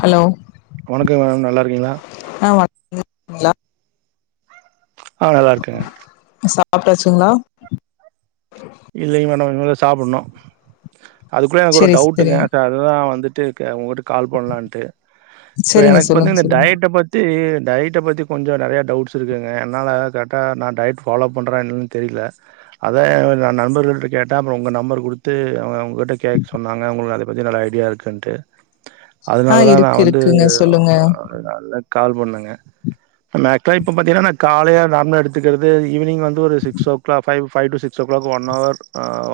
Hello வணக்க மே நல்லாருக்கீங்களா அ [inaudible] கிங்களா ஆ நல்லா இருக்கேங்க சாப்ட்டாச்சுங்ளா இல்லேங் மேடோ இனிமே தா சா சாப்புனு அதுக்குள்ள எனக்கு ஒரு செரி டவுட்டுங்க செரிங்க அக்கா அதுதா வந்துட்டு க உங்கட்டு கால் பண்ணலான்ட்டு இப்ப செரிங்க எனக்கு பந்து சொல்லுங்க இந்த சொல்லுங்க டயட்ட பத்தி டயட் [unintelligible] பத்தி கொஞ்சோ நெறைய டவுட்ஸ் இருக்குங்க அதுனால கரேட்டா நா டயட் ஃபாலோ பண்றேனா என்னனு தெரில அத நா நண்பர்களுகிட்ட கேட்ட அப்றோ உங்க நம்பர் குடுத்து அவ அவங்ட்ட கேக்க சொன்னாங்க உங்களுக்கு அத பத்தி நல்ல ஐடியா இருக்குன்ட்டு ஆ அதனாலதா நா இருக்கு வந்து இருக்குங்க சொல்லுங்க நல்ல கால் பண்ணுங்க [unintelligible] இப்ப பத்திங்ன்னா காலையார் நார்மலா எடுத்துகுறது ஈவ்வினிங் வந்து ஒரு சிக்ஸோ Klopp five five to six one hour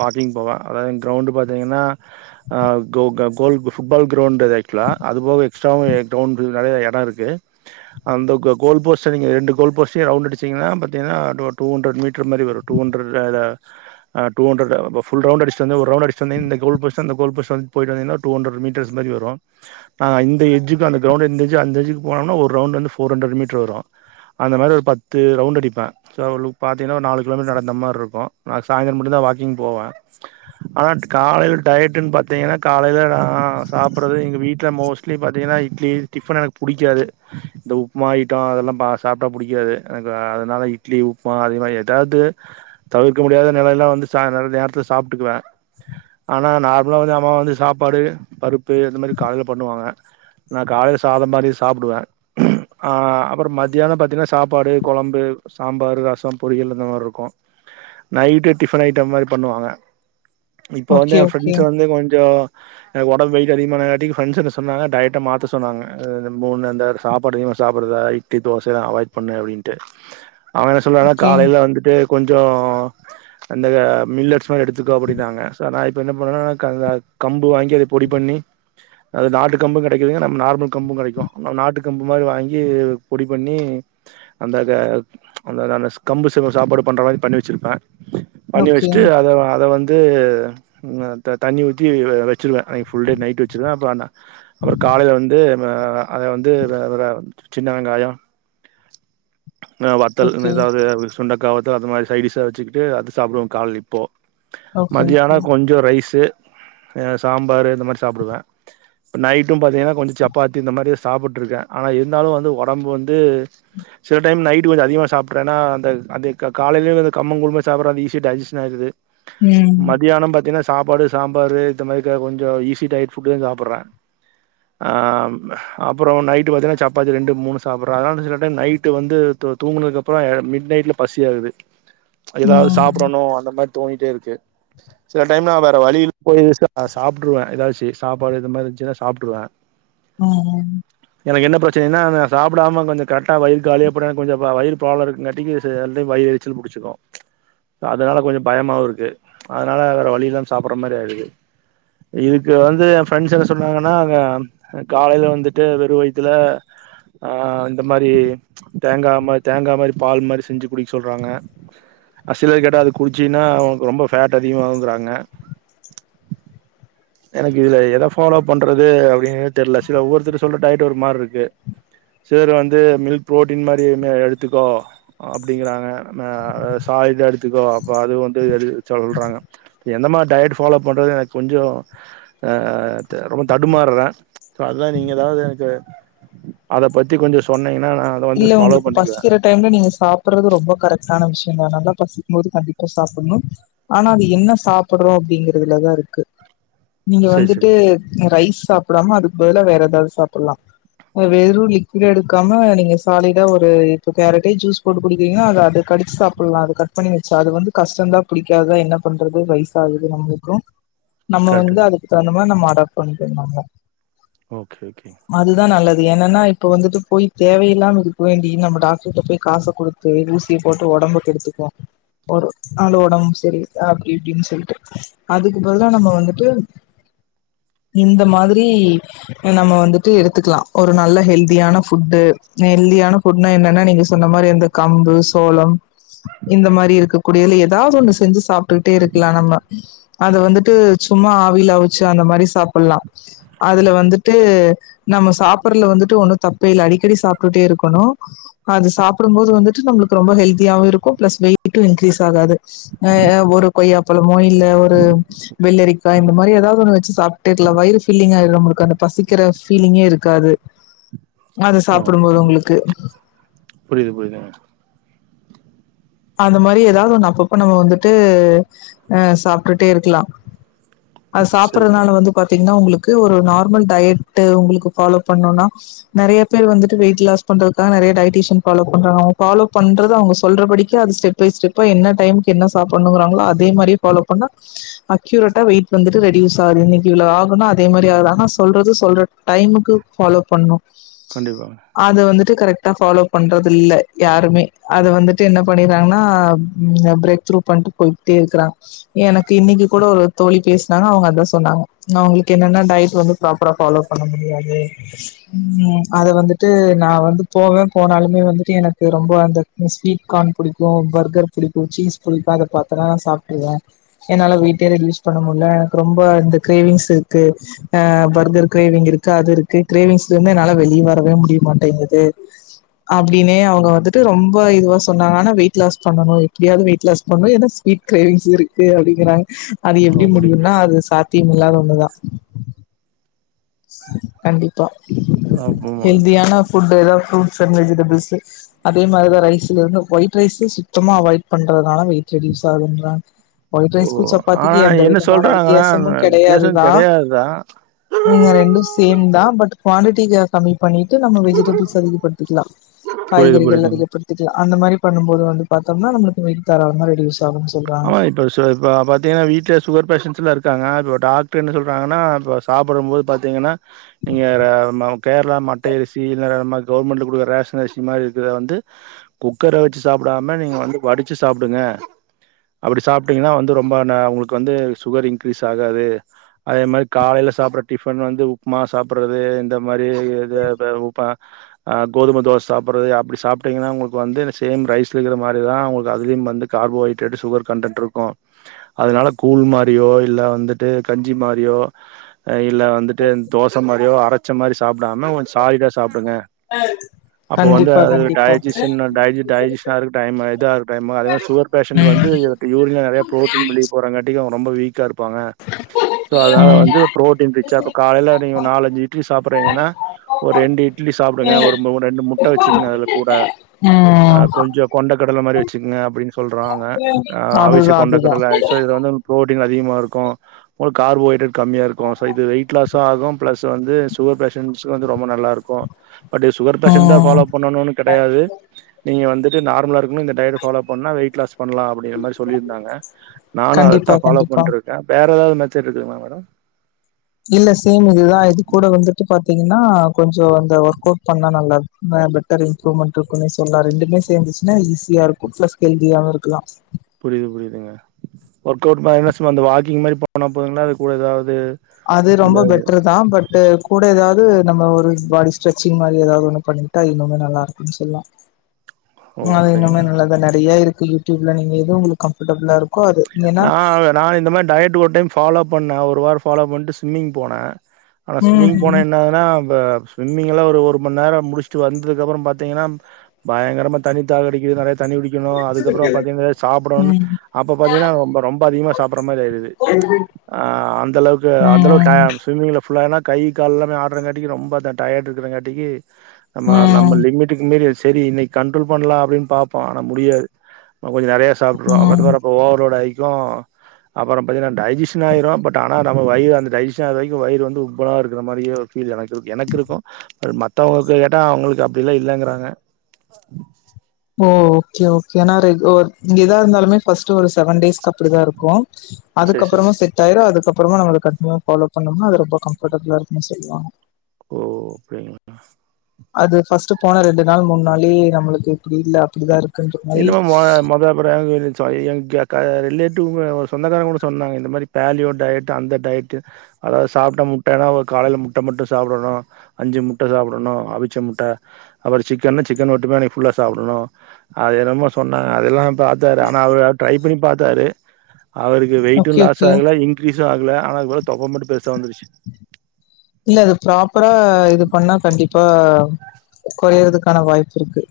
walking போவே அதாவது கிரௌண்டு பாத்தீங்கன்னா அ கோ கோல் ஃபுட் பால் கிரௌண்டு ஆக்ச்சுவலா அதுப்போக எக்ஸ்ட்ராவூ கிரௌண்டு நெறைய எடோ இருக்கு அந்த கோ கோல் போஸ் நீங்க ரெண்டு கோல் போஸையு ரவ்ண்டுஅடிச்சீங்கனா பாத்திங்கனா two two hundred meet rim மாரி வரு டூ ஹண்டரட் [unintelligible] அ டூ ஹண்ரடு ஃபுல் ரவ்ண்டு அடுச்சுட் வந்து ஒரு ரவ்ண்டு அடுச்சு வந்து இந்த கோல்போஸு அந்த கோல்போஸு வந்து போயிட்டு வந்தீங்கன்னா டூ ஹண்ட்ரட் மீட்டர்ஸ் மாரி வரு நாங்க இந்த எஜ்ஜுக்கு அந்த கிரௌண்டு இந்த எஜ்ஜீ அந்த எஜ்ஜுக்கு போனோம்னா ஒரு ரவுண்டு வந்து ஃபோர் ஹண்ட்ரட் மீட்டரு வரு அந்த மாரி ஒரு பத்து ரவ்ண்டு அடிப்பே சோ அவ்ளோக் பாத்தீங்கன்னா ஒரு நாலு கிலோ மீட்டர் நடந்த மாரி இருக்கு நா சாய்ந்தரோ மட்டு தா வாக்கிங் போவே ஆனா காலைல டயட்டுன்னு பாத்திங்கன்னா காலைல நா நா சாப்புடுறதே எங்க வீட் ட்ல மோஸ்ட்லி பாத்தீங்கன்னா இட்லி டிஃபன் எனக்கு புடிக்காது இந்த உப்புமா ஐட்டோ அதெல்லா சாப்ட புடிக்காது எனக்கு அதனால இட்லி உப்புமா அதே மாரி எதாது தவிப் க்க இருக்க முடியாத நெலயெல்லா வந்து சாந்தரோ நேரத்துல சாப்ட்டுக்குவே ஆனா நார்மலா வந்து அம்மாவ வந்து சாப்பாடு பருப்பு இந்த மாரி காலைல பண்ணுவாங்க நா காலைல சாத மாரி சாப்புடுவே அப்புறோ மதியானோ பாத்தீங்கன்னா சாப்பாடு கொழம்பு சாம்பார் ரசோ பொறியல் இந்த மாரி இருக்கு நைட்டு டிஃபன் ஐட்டம் மாரி பண்ணுவாங்க இப்ப வந்து ஓகே ஓகே ஃப்ரண்ட்ஸ் வந்து கொஞ்சோ எனக் ஒர்க் வெயிட் அதிகமானட்டின் வஞ்சுன் சொன்னாங்க டயட்ட மாத்த சொன்னாங்க அது மூணு அந்த சாப்பாடு அதிகமா சாப்படுறா இட்லி தோசைல்லா அவாய்ட் பண்ணு அடின்ட்டு அவ சொல்றான்னா ஓகே காலையில வந்துட்டு கொஞ்சோ அந்த மில்லட்ஸ் மாரி எடுத்துக்கோ அப்டின்னாங்கோ நா இப்போ என்ன பண்ணே அந்த கம்பு வாங்கி அதை பொடி பண்ணி அது நாட்டு கம்பும் கெடைக்கதுங்க நம்ம நார்மல் கம்பும் கெடைக்கு நாட்டு கம்பு மாரி வாங்கி பொடி பண்ணி அந்தந்த அந்தந்த த கம்பு சாப்பாடு பண்ற மாரி பண்ணி வச்சிருப்பே பணி ஓகே வச்சுட்டு அத அத வந்து து தண்ணி ஊத்தி வ வச்சிருவே அன்னைக்கி புல் டே நைட் அப்புற அந்த அப்றோ காலைல வந்து ஆ அத வந்துட சின்ன வெங்காய ஆ வார்த்தல் ஓகே ஏதாவது சுண்டக்காவத்த அது மாரி சைட் டிஸ்ஸ வச்சு ட்டு அது சாப்டுவோ கால் இப்போ ஓகே மதியான ஓகே கொஞ்ச ரைஸு ஆ சாம்பார்ரு இந்த மாரி சாப்பிடுவே இப்ப நைட்டு பாத்தீங்கன்னா கொஞ்ச சப்பாத்தி இந்த மாரி சாப்பிட்ருக்கே ஆனா இருந்தாலு வந்து ஒடம்பு வந்து சில டைம் நைட்டு் கொஞ்ச அதிகமா சாப்பிடுறே ஏன்னா அந்த அந்த காலையிலயு அந்த கம்மம் குழும சப்புறோ ஈஸியா டஜஸ்ஸன் ஆகுது ம் மதியான பாத்தீங்ன்னா சாப்பாடு சாம்பாரு இந்த மாரி கொஞ்ச ஈஸி டயட் ஃபுட்டு் தா சாப்பிட்றே ஆம் அப்புற நைட்டு பாத்தீங்கன்னா சப்பாத்தி ரெண்டு மூணு சாப்பிட்றே அதனால சில டைம் நைட்டு வந்து தூ தூங்குனதுக்கப்புற அ மிட் நைட்ல பசி ஆகுது ஏதாவது ம் சாப்பிடணும் அந்த மாரி தோங்கிட்டே இருக்கு சில டைம்லா வேற வழியி [inaudible] போய் சாப்ட்டுருவே ஏதாச்சு சாப்பாடு இந்த மாரி இருந்துச்சுன்னா சாப்ட்டுருவே ம் ம் எனக்கு என்ன பிரச்சனைனா சாப்பிடாம கொஞ்ச கர அ வயிறு காலியா போட்டா எனக் கொஞ்சோ வ வயிறு பால இருக்ங்காட்டிக்கு ச ரெண்டியு வயிற் எரிச்சல் புடிச்சுக்கு ச அதனால கொஞ்சோ பயமாவு இருக்கு அதனால வேற வழி இல்லாம் சாப்பற மாரி ஆயிடுது இதுக்கு வந்து எ ஃப்ரெண்ட்ஸ் என்ன சொன்னாங்கன்னா அங்க காலையில வந்துட்டு வெறு வயித்துல அ இந்த மாரி தேங்கா ம தேங்கா மாரி பால் மாரி செஞ்சு குடிக் சொல்றாங்க அ சிலது கேட்டா அது குடிச்சினா உனுக்கு ரொம்ப ஃபேட் அதிகமாகுங்கறாங்க எனக்கு இதுல எத ஃபாலோ பண்றது அப்டினே தெர்ல சில ஒவ்வொருத்தர் சொல்ற டயட் ஒரு மார்ருக்கு சிலர் வந்து மில்க் புரோட்டீன் மாரி மெ எடுத்துக்கோ அப்டிங்கறாங்க மெ சா இத எடுத்துக்கோ அப்போ அது வந்து எடு சொல்றாங்க எந்த மார் டயட்டு ஃபாலோ பண்றதுன் எனுக் கொஞ்சோ அ த ரொம்ப தடுமார்றே சோ அத நீங்க எதாவ்து எனக்கு அத பத்தி கொஞ்சொ சொன்னீங்க இல்ல உங்குளுக்கு பசிக்கிற டைம்ல நீங்க சாப்பட்றது ரொம்ப கரெக்டான விஷ் யந்தா நல்லா பசிக்ம்போது கண்டிப்பா சாப்புண்ணு ஆனா அது என்ன சாப்பட்றோ அப்டிங்கறதுலதா இருக்கு நீங்க செரி வந்துட்டு செரி அ ரைஸ் சாப்டாம அதுக் பதிலா வேற எதாவ்து சாப்பல்லா அ வெறு லிக்விட் எடுக்காம நீங்க சாலிடா ஒரு இப்போ கேரட்டே ஜூஸ் போட்டு குடிக்கிறீங்கன்னா அத அது கடிச்சு சாப்பல்லா அது கட் பண்ணி வெச்சா அது வந்து கஷ்டந்தா புடிக்காதா என்ன பண்றது வய்சு ஆகுது நம்புளுக்கு நம்ம வந்து கரெக்ட்டுங்க அதுக்கு தவுந்த [unintelligible] பண்ணிட்டு இருந்தாங்க ஓகே ஓகேங் என்னன்னா இப்ப வந்துட்டு போய் தேவையில்லாம துக்கு வேண்டி நம்ம டாக்ட்ருட்ட போய் காச குடுத்து ஊசிய போட்டு ஒடம்ப கெடுத்துக்வோ ஒரு நாளு ஒடம் செரி இல்ல அப்டி இப்டின் சொல்ட்டு அதுக்குப்பிறதா நம்ம வந்துட்டு இந்த மாதிரி அ நம்ம வந்துட்டு எடுத்துக்லா ஒரு நல்ல ஹெல்தியான ஃபுட்டு நெல்தியான ஃபுட்னா என்னன்னா நீங்க சொன்ன மாரி அந்த கம்பு சோளம் இந்த மாரி இருக்கக்கூடிய இல்ல எதாவ்து ஒண்ணு செஞ்சு சாப் ட்டுக்ட்டே இருக்லா நம்ம அத வந்துட்டு சும்மா ஆவில ஆவுச்சு அந்த மாரி சாப்பல்லா அதுல வந்துட்டு நம்ம சாப்பர்ல்ல வந்துட்டு ஒன்னு தப்பே இல்ல அடிக்கடி சாப் ட்டுட்டேருக்கணு அது சாப்டும் போது வந்துட்டு நம்புளுக்கு ரொம்ப ஹெல்த்தியாவு இருக்கு பிளஸ் வெயிட்டு இன்க்ரீஸ் ஆகாது அ ஒரு கொய்யா பழமோ இல்ல ஒரு வெள்ளரிக்காய் இந்த மாரி எதாவ்து ஒன்னு வெச்சி சாப்ட்டுக்கலா வயிறு ஃபில்லிங் ஆகாம இருக்கு அந்த பசிக்கிற ஃபீலிங்கே இருக்காது அதுஸ் ஓ ப்படும்போது உங்குளுக்கு புரியுது புரியுதுங்க அந்த மாரி எதாவது ஒன்னு அப்பப்ப நம்ம வந்துட்டு அ சாப்ட்டுட்டே இருக்லா அது செரி செரி சாப்பட்றதுனால வந்து பாத்தீங்ன்னா உங்குளு க்கு ஒரு நார்மல் டையட்டு உங்குளுக்கு ஃபாலோ பண்ணுன்னா நறைய பேரு வந்துட்டு வெயிட் லாஸ் பண்றதுக்காக நறைய டையட்டீஷன் ஃபாலோ பண்றாங்க அவுங்க ஃபாலோ பண்றது அவுங்க சொல்ற படி க்கி அது ஸ்டெப் பை ஸ்டெப்பா என்ன டைம்க்கு என்ன சாப்பண்ணுங்கறாங்ளோ அதே மாரியே ஃபாலோ பண்ணா அக்யூரட்டா வெயிட் வந்துட்டு ரெடியூஸ் ஆகுது இன்னிக்கி இவ்ளோ ஆகுன்னா அதே மாரி ஆகுது ஆனா சொல்றது சொல்ற டைமுக்கு ஃபாலோ பண்ணு கண்டிப்பாங்க ட்டு கரெக்ட்டா ஃபாலோ பண்றதில்ல யாருமே அத வந்துட்டு என்ன பண்ணிறாங்ன்னா ம் பிரேக் த்ரூ பண்ட்டு போயிட்டேருக்றா எனக்கு இன்னிக்கு கூட ஒரு தோழி பேசுனாங்க அவுங்க அத்தா சொன்னாங்க நா உங்ளுக்கு என்னன்ன டயட் வந்து ப்ராப்பரா ஃபாலோ பண்ண முடியாது ம் அத வந்துட்டு நா வந்து போவே போனாலுமே வந்துட்டு எனக்கு ரொம்ப அந்த க்ன் ஸ்வீட் கா புடிக்கு பர்கர் புடிக்கு சீஸ் புடிக்கு அத பாத்தனா நா சாப்ட்ருவே என்னால வெய்ட்டே ரெட்யூஸ் பண்ண முல்ல க்கு ரொம்ப இந்த கிரேவிங்ஸ் இருக்கு அ பர்கர் கிரேவிங் இருக்கு அது இருக்கு கிரேவிங்ஸ்லந்து என்னால வெளிய வரவே முடிய மாட்டேங்கிது அப்டின்னே அவுங்க வந்துட்டு ரொம்ப இதுவா சொன்னாங்க ஆனா வெயிட் லாஸ் பண்ணணு எப்படியாவ்து வெயிட் லாஸ் பண்ணு ஏனா ஸ்வீட் கிரைவிங்ஸ் இருக்கு அப்டிங்கிறாங் அது எப்டி அப்படி முடியுனானா அது சாத்திய நில்லாத ஒண்ணுதா கண்டி பா ஆமா ஹெல்தியான ஃபுட்டு எதா ஃப்ரு ட்ஸ் அன் வெஜிடபிள்ஸு அதே மாரிதா ரைஸ்லருந்து ஒயிட் ரைஸு சுத்தமா அவாய்ட் பண்றதுனால வெயிட் ரெடியூஸ் ஆகுதுன்றாங் ஓ ஆனா என்ன சொல்றாங்கனா வ வித்தியாசமும் வித்தியாசம் கிடையாதுதான் கெடையாதுதா ண்டு சேம் தா பட் குவாண்டிட்டி க கமி பண்ணிட்டு நம்ம வெஜிடபிள்ஸ் அதிகப்படுத்திக்லா புரியுது காய்கறிகள் புரியுதுங்க அதிகப்படுத்திக்லா அந்த மாரி பண்ணும் போது வந்து பாதோம்னா நம்ளுக்கு [unintelligible] தாராளமா ரெடியூஸ் ஆகும்னு சொல்றாங்க ஆமா இப்ப சே ப பாத்தீங்கன்னா வீட்லே சுகர் பேஷன்ஸ்லா இருக்காங்க அது டாக்டர் என்ன சொல்றாங்கன்னா இப்ப சாப்ட போது பாத்தீங்கன்னா நீங்க கேர்ளா மட்டய அரிசில மாதிரி கவுர்மெண்ட்ல குடுக்குற ரேஷன் அரிசி மாரி இருக்கத வந்து குக்கர வச்சி சாப்டாம நீங்க வந்து வடிச்சி சாப்டுங்க அப்டி சாப்ட்டீங்கன்னா வந்து ரொம்ப ந ஒங்களுக்கு வந்து சுகர் இன்கிரீஸ் ஆகாது அதே மாரி காலைல சாப்பட்ற டிஃபன் வந்து உப்மா சாப்பட்றது இந்த மாரி இது அது உப்மா கோதும தோச சாப்பறது அப்டி சாப்ட்டீங்கன்னா ஒங்ளுக்கு வந்து சேம் ரைஸ் வக்கிற மாரிதா ஒங்ளுக்கு அதுலயு வந்து கார்போஹைட் அடுத்தது சுகர் கன்டென்ட் இருக்கு அதனால கூழ் மாரியோ இல்ல வந்துட்டு கஞ்சி மாரியோ இல்ல வந்துட்டு தோச மாரியோ அரச்ச மாரி சாப்டாம கொஜ்ஜோ சாலிடா சாப்டுங்க அப்ப வந்து கண்டிப்பா கண்டிப்பா டயஜிஷின் டயஜி டயஜிஷனா இருக்டு டைம் இது சுகர் வந்து வந்து ம் இப்ப [unintelligible] நெறையா [unintelligible] போறாங்காட்டி அவெ ரொம்ப வீக்கா இருக் பாங்க சோ அதனால வந்து ப்ரோட்டின் கிச்சாகு காலைல நீங்க நாலஞ்சு இட்லி சாப்பறீங்கன்னா ஒரு ரெண்டு இட்லி சாப்டுங்க ஒரு ரெண்டு முட்ட வச்சுக்ங்க அதுல கூட ம் கொஞ்ஜோ கொண்ட கடல மாரி வச்சுகங்க அப்டின்னு சொல் வாங்க அவிச்ச அதுதான் அதுதான் கொண்டக்கடல ஆக்சுவ்லா இது வந்து ப்ரோட் அதிகமா இருக்கு ஒங்ளுக் கார்போ ஹைட்ரேட் கம்மிய இருக்கும் சோ இது வெயிட் லாஸு ஆகு ப்ளஸ் வந்து சுகர் பேஷண்ட் [unintelligible] ரொம்ப நல்லாருக்கு பட் சுகர் பேஷண்ட் தா ஃபாலோ ம் பண்ணனுன் கெடையாது நீங்க வந்து நார்மலா இருக் இன்னோ இந்த டையட்ட ஃபாலோ பண்ணா வெய்ட் க்ளாஸ் பண்லா அப்டிங்கற மாரி சொல்லிருந்தாங்க நானு அத தா கண்டிப்பா ஃபாலோ கண்டிப்பா. பண்ருக்கே வேற என்ன தெரிதுங்ளா மேடம் இல்ல சார் நிலா இது கூட வந்துட்டு பாத்தீங்கன்னா கொஞ்ஜோ அந்த ஒர்க் அவுட் பண்ணா நல்லது பெட்டர் இம்ப்ரூவ்மெண்ட் இருக்குன்னே சொல்லா ரெண்டுமே சேந்துச்சுன்னா ஈஸியா இருக்கு ப்ளஸ் ஹெல்தியாவு இருக்லா புரியுது புரியுதுங்க ஒர்க் அவுட் சும்மா அந்த வாக்கிங் மாரி போனா போதுங்ளா அது கூட எதாவது அது ரொம்ப பெட்ரு தா பட்டு கூட எதாவது நம்ப ஒரு பாடி ஸ்டெச்சிர் மாரி எதாவது ஒன்னு பண்ணிகிட்டா இன்னுமே நல்லா இருக்குன்னு சொல்லாம் ஓ அது அப்டிங்களா இன்னமாரி நல்லதா நெறையா இருக் யூட்டூப்ல நீங்க எது ஒங்ளுக்கு கம்ஃபர்ட்டபுலா இருக் ஆ நா இந்த மாரி டயட் ஒருடைம் ஃபாலோ பண்ணே ஒரு வாரோ ஃபாலோ பண்ட்டு ஸிம்மிங் போனே ஆனா ம் ஸிவிம்மிங் போனா ம் என்ன ஆவ்துனா ஸிவிம்மிங் எல்லா ஒரு ஒருமண் நேரோ முடிச்சுட்டு வந்ததுக்கப்றோ பாத்தீங்கன்னா பயங்கரமா தண்ணி தாக அடிக்கிது நெறையா தண்ணிகுடிக்கனு அதுக்கப்றோ பாத்தீங்க சாப்டனு ம் அப்ப பாத்தீங்கன்னா ரொம்ப அதிகமா சாப்பட்ற மாரி ஆயிருது ம்ச் அந்த அளவுக்கு அந்த அளவுக்கு ம் டயம் ஸ்விம்மிங்ல ஃபுல்லானா கை கால் எல்லாமே ஆட்றங்காட்டிக்கு ரொம்ப அந்த டயர்ட் இருக்றங்காட்டிக்கு நம்ப நம்ப ம் லிமிட்டுக்கு மீறி செரி இன்னிக் கண்ட்ரோல் பண்ணலா அப்டின்னு பாப்போ ஆன முடியாது கொஞ்ஜ நெறையா சாப்ட்ருவோ ம் ம் [unintelligible] ஓவர் லோட் ஆகி அப்பறம் அப்பறம் பாத்தீங்கன்னா டைஜஸன் ஆயிரும் பட் ஆனா நம்ம வயிறு அந்த டைஜஸ்டின் அவர வரைக்கும் வயிறு வந்து உப்பலா இருக்கிற மாதிரி ஃபீல் எனக்கு. எனக்கு இருக்கும் மத்த த்தவங்கலுக்கு கேட்டா அவுங்களுக்கு அப்டிலாம் இல்லலைங்கிறாங்க ஓ ஓகே ஓகே ஆனா ரெ ஒ எதா இருந்தாலுமே ஃபஸ்ட்டு ஒரு செவன் டேஸ்க்கு அப்டிதான் இருக்கும் சரி சரி அதுக்கப்பறமா செட் ஆயிரும் அதுக்கப்பறம் அப்பறமா நம்ம கண்டினுவ ஃபாலோ பண்ணோம்ன அது ரொம்ப கம்ஃபட்டபுலா இருக்குன்னு சொல்லாங்க ஓ அப்டிங்களா அது ஃபர்ஸ்ட் போன ரெண்டு நாள் மூணு நாள்ளே நம்மளுக்கு இப்டி இல்ல அப்டிதான் இருக்கும் [unintelligible] க ரிலேட்டிவ் ஒரு சொந்தக்காரன் கூட சொன்னாங்க இந்த மாதிரி பேலியோ டயட் அந்த டயட் அதாவது சாப்பிட்ட முட்டன்னா ஒரு காலையில முட்ட மட்டும் சாப்பிடணும் அஞ்சு முட்ட சாப்பிடணும் அவிச்ச முட்ட அப்பறம் சிக்கனா சிக்கன் மட்டுமே அன்னைக்கு ஃபுல்லா சாப்டணும் அது ரொம்ப சொன்னாங்க அதெல்லாம் பாத்தாரு ஆன அவர் ட்ரை பண்ணி பார்த்த தாரு அவருக்கு வெயிடிட்டும் ஓகே லாஸ் ஓகே ஆகல இங்கிரீஸும் ஆகல ஆனா அதுக்கப்பறம் தொப்ப மட்டும் பெருசா வந்துருச்சு இல்ல இது ப்ராப்பரா இது பண்ணா கண்டிப்பா கொறையறதுக்கான வாய்ப்பு இருக்கு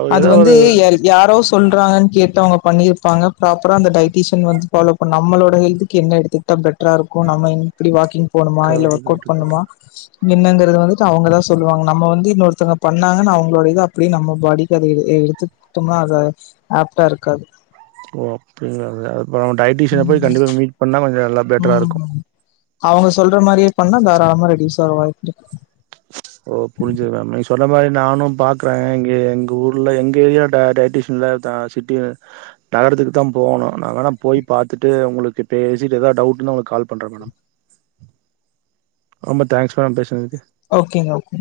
அவர் அது ஏதோ வந்து ஒரு யா யாரோ சொல்றாங்கன் கேட்டு அவுங்க பண்ணியிருப்பாங்க ப்ராப்பரா அந்த டைட்டிஷன் வந்து ஃபாலோ பண்ண நம்மளோட ஹெல்த்து என்ன எடுத்துட்டா பெட்டரா இருக்கும் நம்ம இப்டி வாக்கிங் போணுமா இல்ல correct work out correct correct பண்ணுமா என்னங்கிறது வந்துட்டு அவுங்கதான் சொல்லுவாங்க நம்ம வந்து இன்னொருத்தவங்க பண்ணாங்கனு அவுங்களோடைய இத அப்டியே நம்ம பாடி அத எ எடுத்துட்டோம்னா அத ஆப்டா இருக்காது ஓப்பன்னல பா டயட்டீஷின போய் கண்டிப்பா மீட் பண்ணா கொஞ்சம் நல்லா பெட்டரா இருக்கும் ம் அவுங்க சொல்ற மாறியே பண்ணா தாராளம ரெடி உசாராய்ட்டு ஓ புரிஞ்சது மேம் நீ சொன்ன மாரி நானும் பாக்குறேன் இங்க எங்க ஊர்ல எங்க ஏரியா டைட்டீஷின்ல தா சிட்டி நகரத்துக்கு தான் போகணும் நான் வேணா போய் பாத்துட்டு உங்களுக்கு பேசிட்டு ஏதாவது டவுட்னா உங்களுக்கு கால் பண்றேன் மேடம் ரொம்ப தேங்க்ஸ் மேம் பேசுனதுக்கு ஓகேங்க ஓகே